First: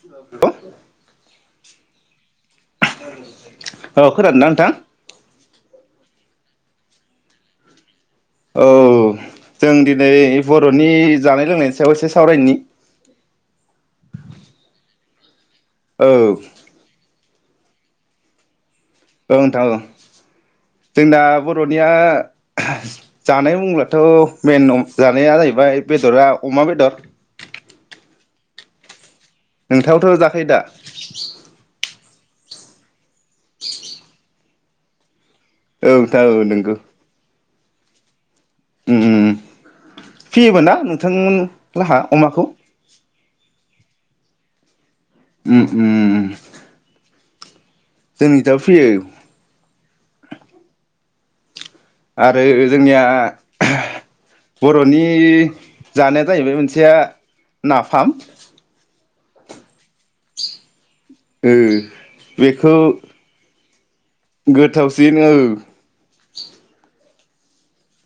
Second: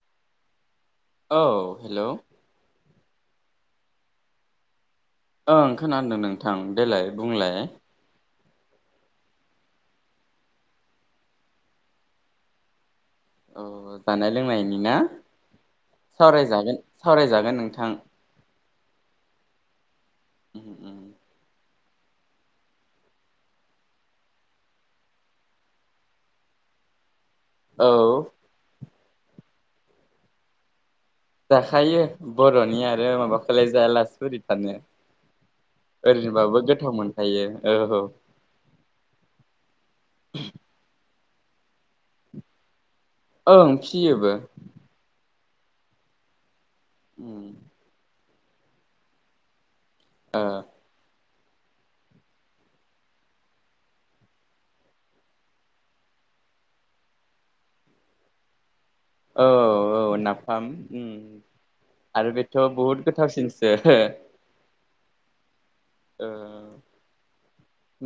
Hello औ hello औ खोनादोंना नोंथां? ओं खोनादों नोंथां देलाय बुंलाय औ जों दिनै बर'नि जानाय लोंनायनि सायाव एसे सावरायनि औ जानाय लोंनायनि ना? औ सावरायजागोन सावराय जागोन नोंथां औ नोंथां औ जोंना बर'निया जानाय बुब्लाथ' मेन जानाया जाहैबाय बेदरा अमा बेदर औ नोंथाङाबोथ' जाखायो दा जाखायो बर'नि आरो माबाखौलाय जाया लासे बोरै थानो औ नोंथां औ ओरैनोबाबो नंगौ गोथाव मोनखायो औ उम उम फैयोमोन ना नोंथांमोन ला हा अमाखौ ओं फिसियोबो उम उम उम जोंनिजाबो फैयो ओ आरो जोंनिया बर'नि जानाया जाहैबाय मोनसेया नाफाम औ औ नाफाम ओम ओ आरो बेथ' बेखौ बहुत गोथाव सिन [unintelligible] गोथावसिन औ ओ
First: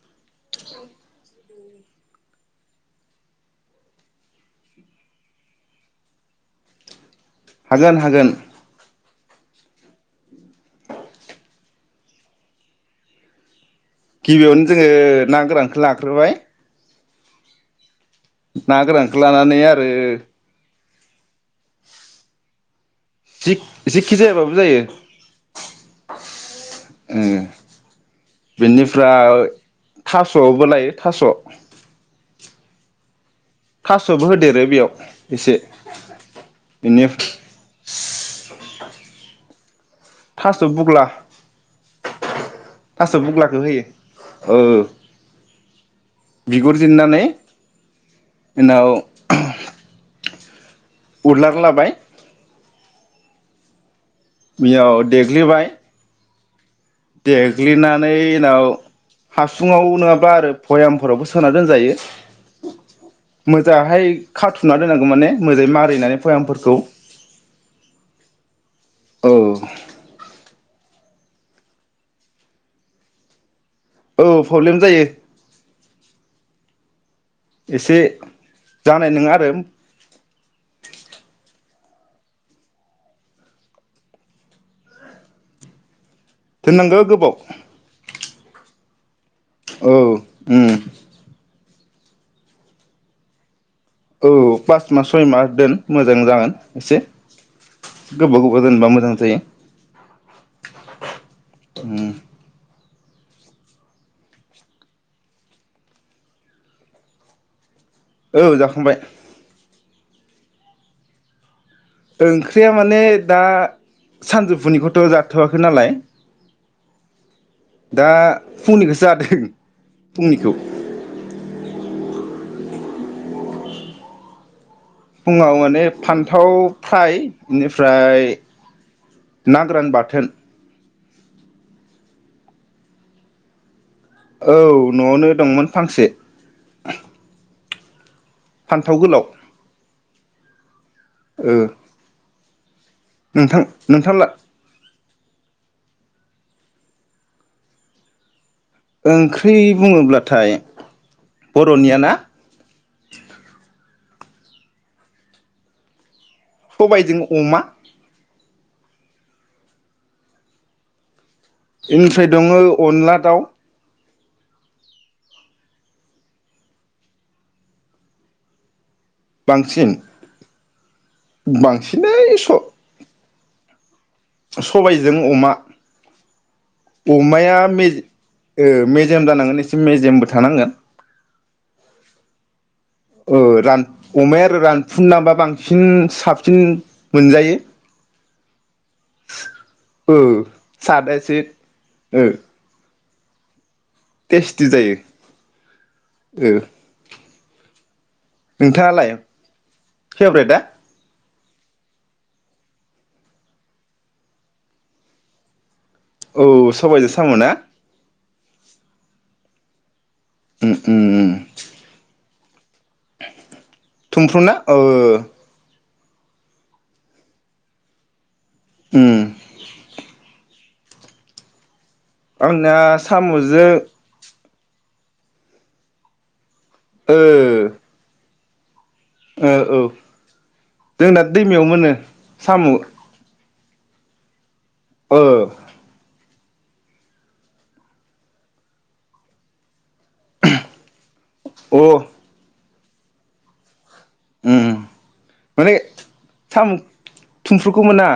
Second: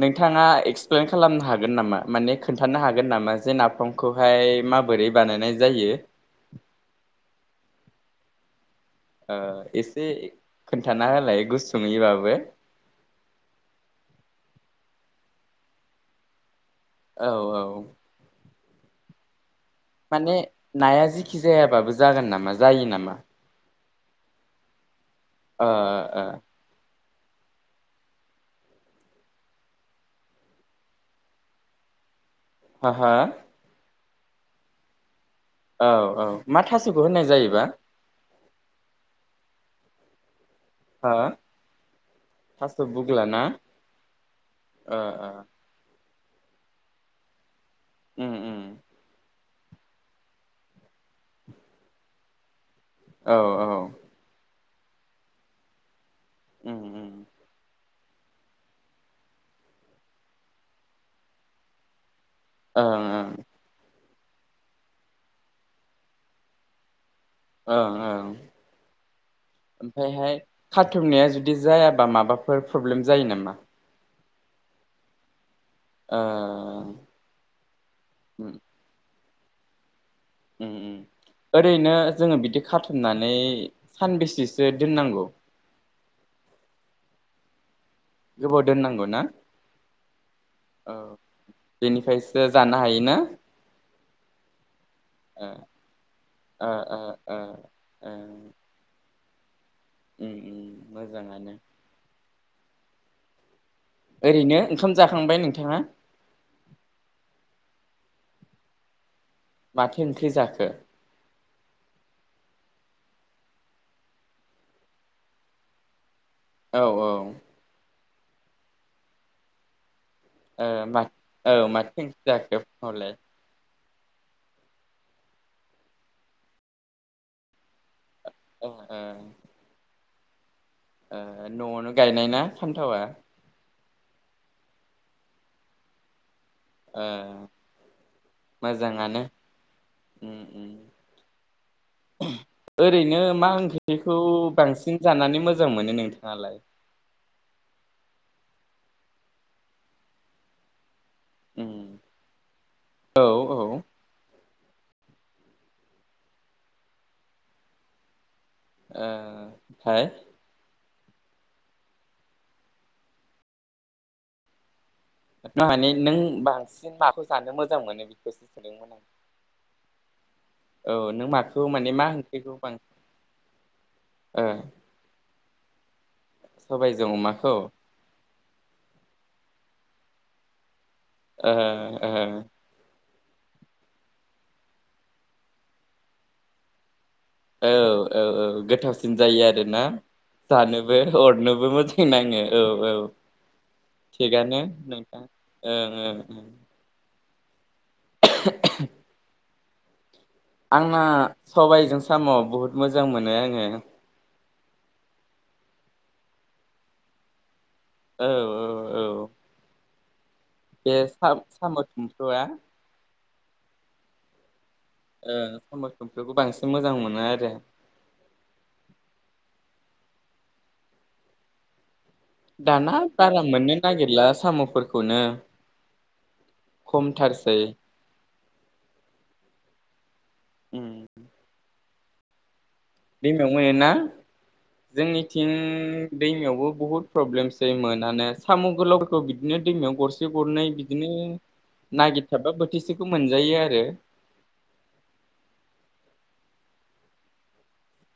नोंथाङा एक्सप्लेन खालामनो हागोन नामा माने खोन्थानो हागोन नामा जे नाफामखौहाय माबोरै बानायनाय जायो? हागोन हागोन ओ एसे खोन्थाना होलाय गुसुयङैबाबो गिबियावनो जोङो ना गोरानखौ लाग्रोबाय औ औ ना गोरानखौ लानानै आरो माने नाया जेखि जायाबाबो जागोन नामा जायो नामा? जिखि जायाबाबो जायो ओ ओ ओम बिनिफ्राय थास'आवबो लायो थास' हा हा थास'बो होदेरो बेयाव। एसे औ औ मा थासुखौ बेनि होननाय जायोबा थास' बुग्ला हो थास' थासो बुग्ला ना बुग्लाखौ होयो औ ओ ओ बिगुरजेननानै उम उम उनाव [unintelligible] [unintelligible] लाबाय औ औ बेयाव देग्लिबाय [unintelligible] देग्लिनानै उनाव हासुुङाव नङाब्ला आरो बयामफोरावबो सोना दोनजायो ओं मोजां हाय खाथुना दोननांगौ माने मोदाङै मारिनानै भयामफोरखौ ओं ओं औ ओमफ्रायहाय खाथुमनाया जुदि जायाबा माबाफोर प्रब्लेम जायो नामा? औ प्रब्लेम जायो ओ एसे उम जानाय नङा आरो उम ओरैनो जोङो बिदि खाथुमनानै सानबेसेसो दोननांगौ दोननांगौ गोबाव गोबाव दोननांगौ ना? औ उम औ बेनिफ्रायसो जानो हायोना औ पास मास सय ओ मास दोन मोजां जागोन ओ ओ एसे ओ ओ गोबाव गोबाव दोनबा मोजां जायो उम मोजाङानो उम ओरैनो ओंखाम जाखांबाय नोंथाङा औ जाखांबाय माथो ओंख्रि जाखो? ओंख्रिया माने दा सानजौफुनिखौथ' जाथ'वाखै नालाय औ औ दा फुंनिखौसो जादों फुंनिखौ [unintelligible] [unintelligible] फुङाव माने फान्थाव फ्राय बेनिफ्राय ओ नां गोरान बाथोन न'आवनो गायनाय ना फानथावा औ न'आवनो दंमोन फांसे ओ फान्थाव मोजाङानो गोलाव उम उम ओ ओरैनो मा नोंथां ओंख्रिखौ नोंथांला बांसिन जानानै मोजां मोनो नोंथाङालाय? ओंख्रि बुङोब्लाथाय उम बर'निया ना औ ओ सबायजों अमा ओ हाय बेनिफ्राय दङ अनला दाउ माने नों बांसिन माखौ जानो मोजां मोनो बेखौसो सोदोंमोन आं बांसिन औ नों माखौ माने मा बांसिनै स ओंख्रिखौ बां ओ सबायजों अमा सबायजों अमाया अमाखौ मेजे ओ मेजेम जानांगोन एस मेजेमबो थानांगोन ओ ओ औ रान अमाया आरो रानफुलाबा बांसिन साबसिन मोनजायो औ औ औ गोथावसिन जायो आरोना ओ जानोबो सादासो अरनोबो मोजां ओ नाङो औ औ थिगानो टेस्टि जायो नोंथां ओं ओं ओ नोंथाङालाय फेभरेटआ आंना सबायजों साम' बहुद मोजां मोनो आङो औ सबायजों साम'ना औ औ औ उम दे उम उम [unintelligible] आ थुमफ्रुना ओ ओ खौ बांसिन मोजां मोनो आरो उम आंना दाना बारा साम'जों मोननो नागिरला साम' फोरखौनो खमथारसै औ औ जोंना दैमायाव मोनो सामु दैमायाव मोनो ना? ओ जोंनिथिं दैमायावबो बुहुत प्रब्लेमसै मोनानो साम गोलावफोरखौ बिदिनो दैमायाव गरसे गरनै बिदिनो अ नागिरथाबबा बोथिसे सेखौ मोनजायो आरो उम माने सामु थुमफ्रुखौ मोना।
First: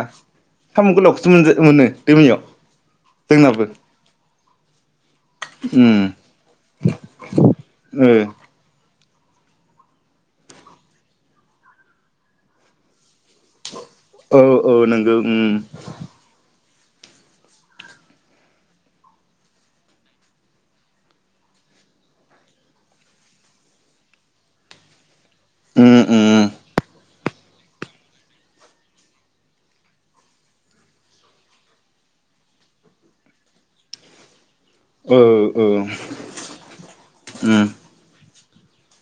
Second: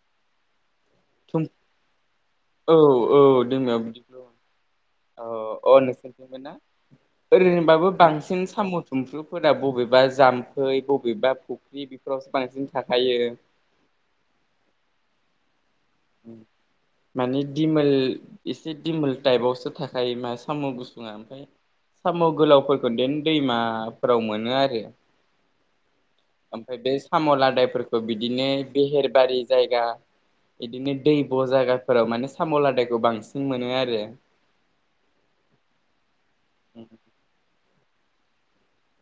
सामु गोलावखौसो मोनज-मोनो दैमायाव औ जोंनाबो। अ अ उम नोंसोरखौ मोना ओरैनोबाबो ओ बांसिन साम' थुमफ्रुफोरा बबेबा जाम्फै बबेबा फुख्रि बेफोरावसो बांसिन थाखायो औ औ नोंगौ उम माने दिमोल एसे दिमोल टाइपआवसो थाखायो मा साम' गुसुङा ओमफ्राय साम' गोलावफोरखौ देन दैमाफोराव मोनो आरो। उम उम ओमफ्राय बे साम' लादायफोरखौ बिदिनो बेहेरबारि जायगा बिदिनो दैब' जागाफोराव माने साम' लादायखौ बांसिन मोनो आरो। ओ ओ उम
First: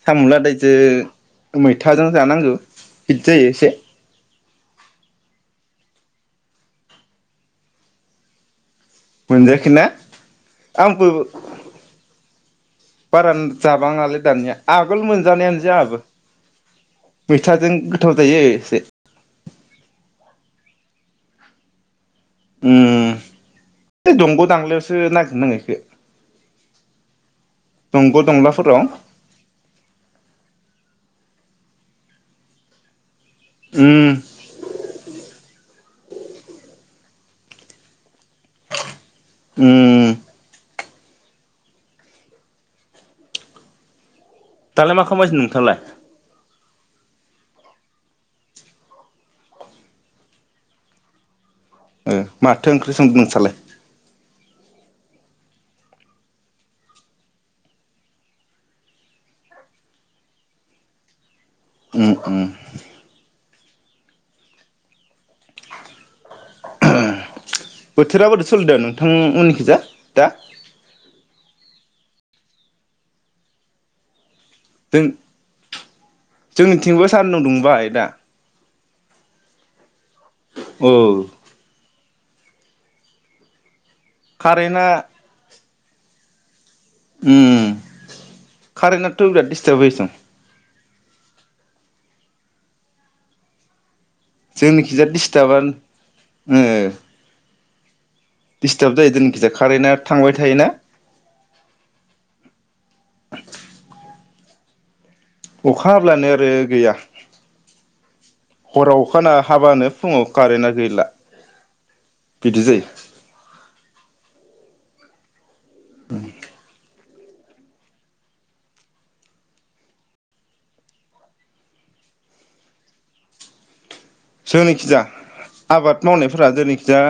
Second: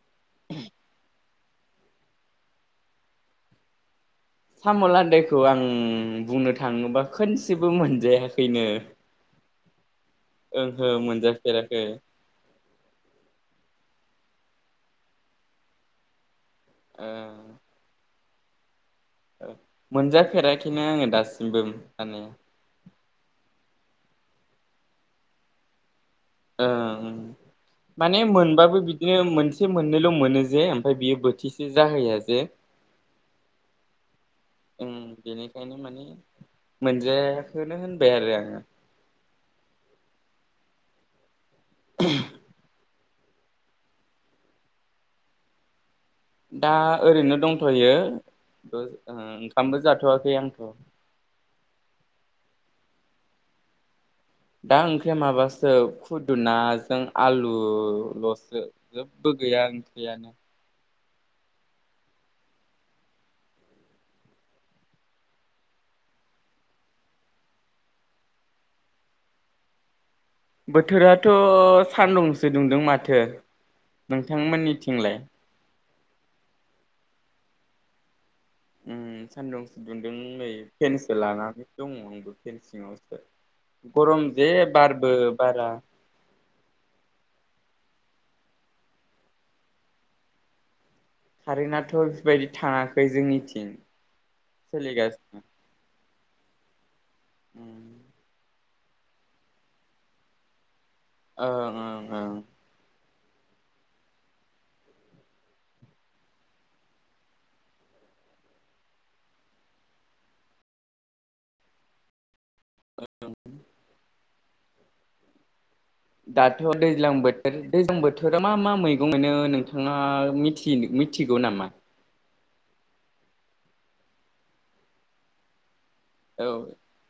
सामु लादायजो मैथाजों जानांगो हित जायो इसे साम' लादायखौ आं बुंनो थाङोबा खोनसेबो मोनजायाखैनो। मोनजायाखैना ओंहो आंबो मोनजाफेराखै बारा जाबाङालै दानिया आगोल मोनजानायानो जाहाबो। ओ मैथाजों गोथाव जायो इसे मोनजाफेराखैनो आङो दासिमबो माने उम ए दंग' दांलायावसो नागिर नाङो इखो। उम दंग' माने दंलाफोराव मोनबाबो बिदिनो मोनसे मोननैल मोनो जे ओमफ्राय बियो बो थिसो जाहैया जे उम उम बेनिखायनो माने मोनजायाखोननो होनबाय आरो आङो उम [inaudible] दालाय मा खालामगासै नोंथाङालाय दा ओरैनो दंथयो ओ ओंखामबो जाथवाखै आंथ ओ माथो ओंख्रि संदो नोसालाय दा ओंख्रिया माबासो खुदुनाजों आलुलसो जेबो गैया ओंख्रियानो उम उम बोथोरा बोरै सलिदो नोंथां मोननिखिजा दा बोथोराथ' सान्दुंसो दुंदों माथो नों जों थांमोननिथिंलाय जोंनिथिंबो सान्दुं दुंबाय दा उम सान्दुं दों नै औ फेनसो लानानै दङ फेन सिङावसो गरम जे कारेन्टआ बारबो बारा उम खारेन्टआथ बिराद दिस्टार्ब होयोसं कारेनाआथ' बेफोरबायदि थाङाखै जोंनिथिं जोंनिखिजा सोलिगासिनो दिस्थाबान [unintelligible] उम दिस्टाब जायो जोंनिखिजाय कारेना थांबाय थायो ना ओ ओं‌ ओं अखा हाब्लानो आरो गैया हराव अखाना हाबानो फुङाव कारेना गैला बिदि जायो [inaudible] दाथ दैज्लां बो दैज्लां बोथोराव मा मा मैगं मोनो नोंथाङा मिथिनो मिथिगौ नामा जोंनिखिजा आबाद औ मावनायफोरा जोनिखिजा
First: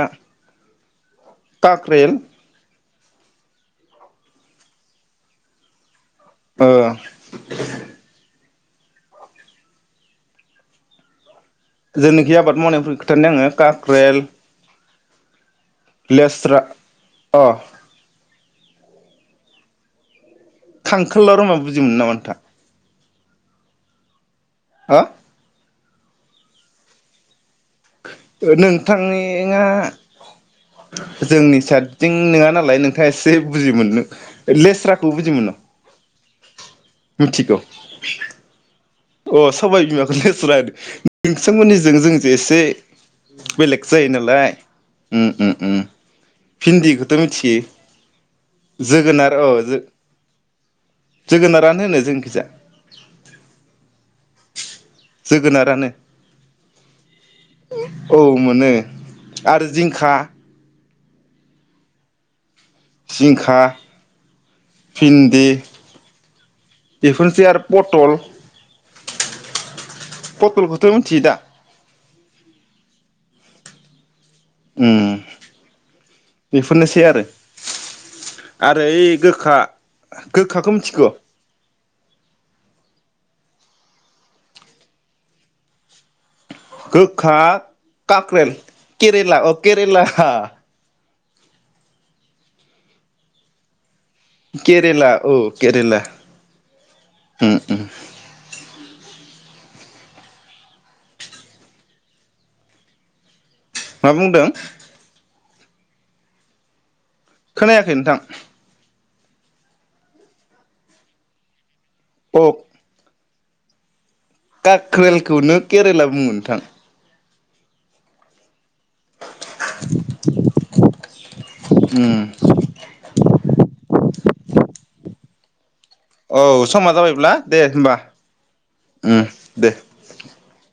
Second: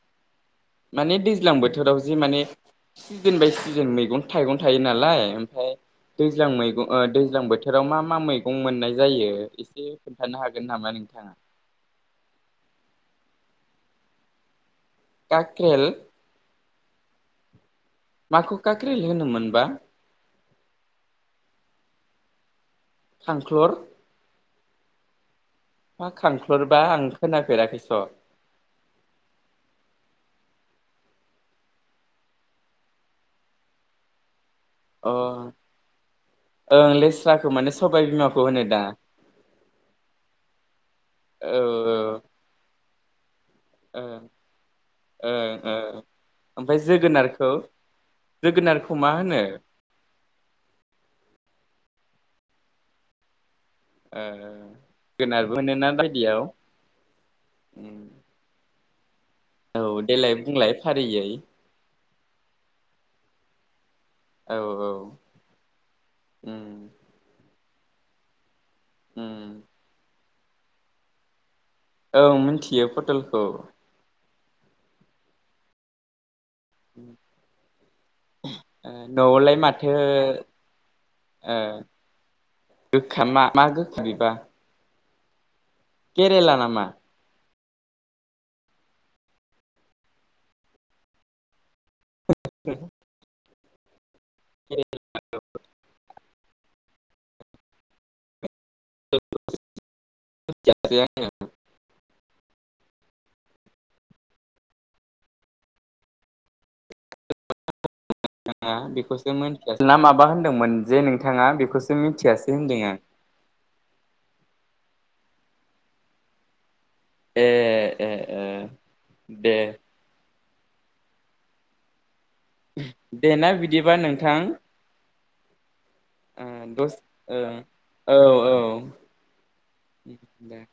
माने दैज्लां बोथोराव जि माने सिजोन बाय सिजोन मैगं थाइगं थायो नालाय ओमफाय दैज्लां मैग ओ दैज्लां बोथोराव मा मा मै गं मोननाय जायो एसे खोन्थानो हागोन नामा नोंथाङा जोंनोखि आबाद मावनायफोर खिथानि आङो काक्रेल का लेस्रा अ माखौ काक्रेल होनोमोनबा खांखोलर होनबा बुजिमोनो नामा नोंथाङा खांख्लर हो मा खांख्लरबा आं खोना नोंथांनि एङा जोंनि साइदथिं नोङा नालाय नोंथाङा एसे बुजि मोननो लेस्राखौ अ बुजि मोनो ओं लेस्राखौ मिथिगौ माने सबाइ बिमाखौ होनो दा अ सबाइ बिमाखो लेस्रा होनो औ नोंथांमोननिजो औ जोंनि जो एसे बेलेग जायो ओं नालाय ओं ओं ओमफ्राय भिन्दिखौथ' जोगोनारखौ मिथियो जोगोनारखौ मा जोगोनार होनो औ जो जोगोनारानो होनो जोंखिजा ओ गोनारबो मोनो जोगोनारानो ना बायदियाव औ मोनो आरो औ जिंखा देलाय बुंलाय फारियै जिंखा औ औ फिन्दि उम बेफोरसै आर फथल हो पटलखौथ' मिथियो दा औ मिथियो पटलखौ उम बेफोरनोसै आरो आरो ओ ओइ न'आवलाय गोखा माथो गोखाखौ मिथिगौ ओ गोखा मा गोखो बिबा गोखा काक्रेल केरेला अ केरेला [unintelligible] केरेला ओ केरेला उम उम [unintelligible] मा बुंदों खोनायाखै नोंथां नों मानसिआ ना माबा होनदोंमोन जे नोंथाङा बेखौ खौ अ मिथियासै होनदों आं काक्रेलखौनो केरेला बुंङो नोंथां ए ए ए दे [unintelligible] ओम दे ना बिदिबा नोंथां औ ओम समा दस जाबायब्ला दे होमबा औ औ उम दे दे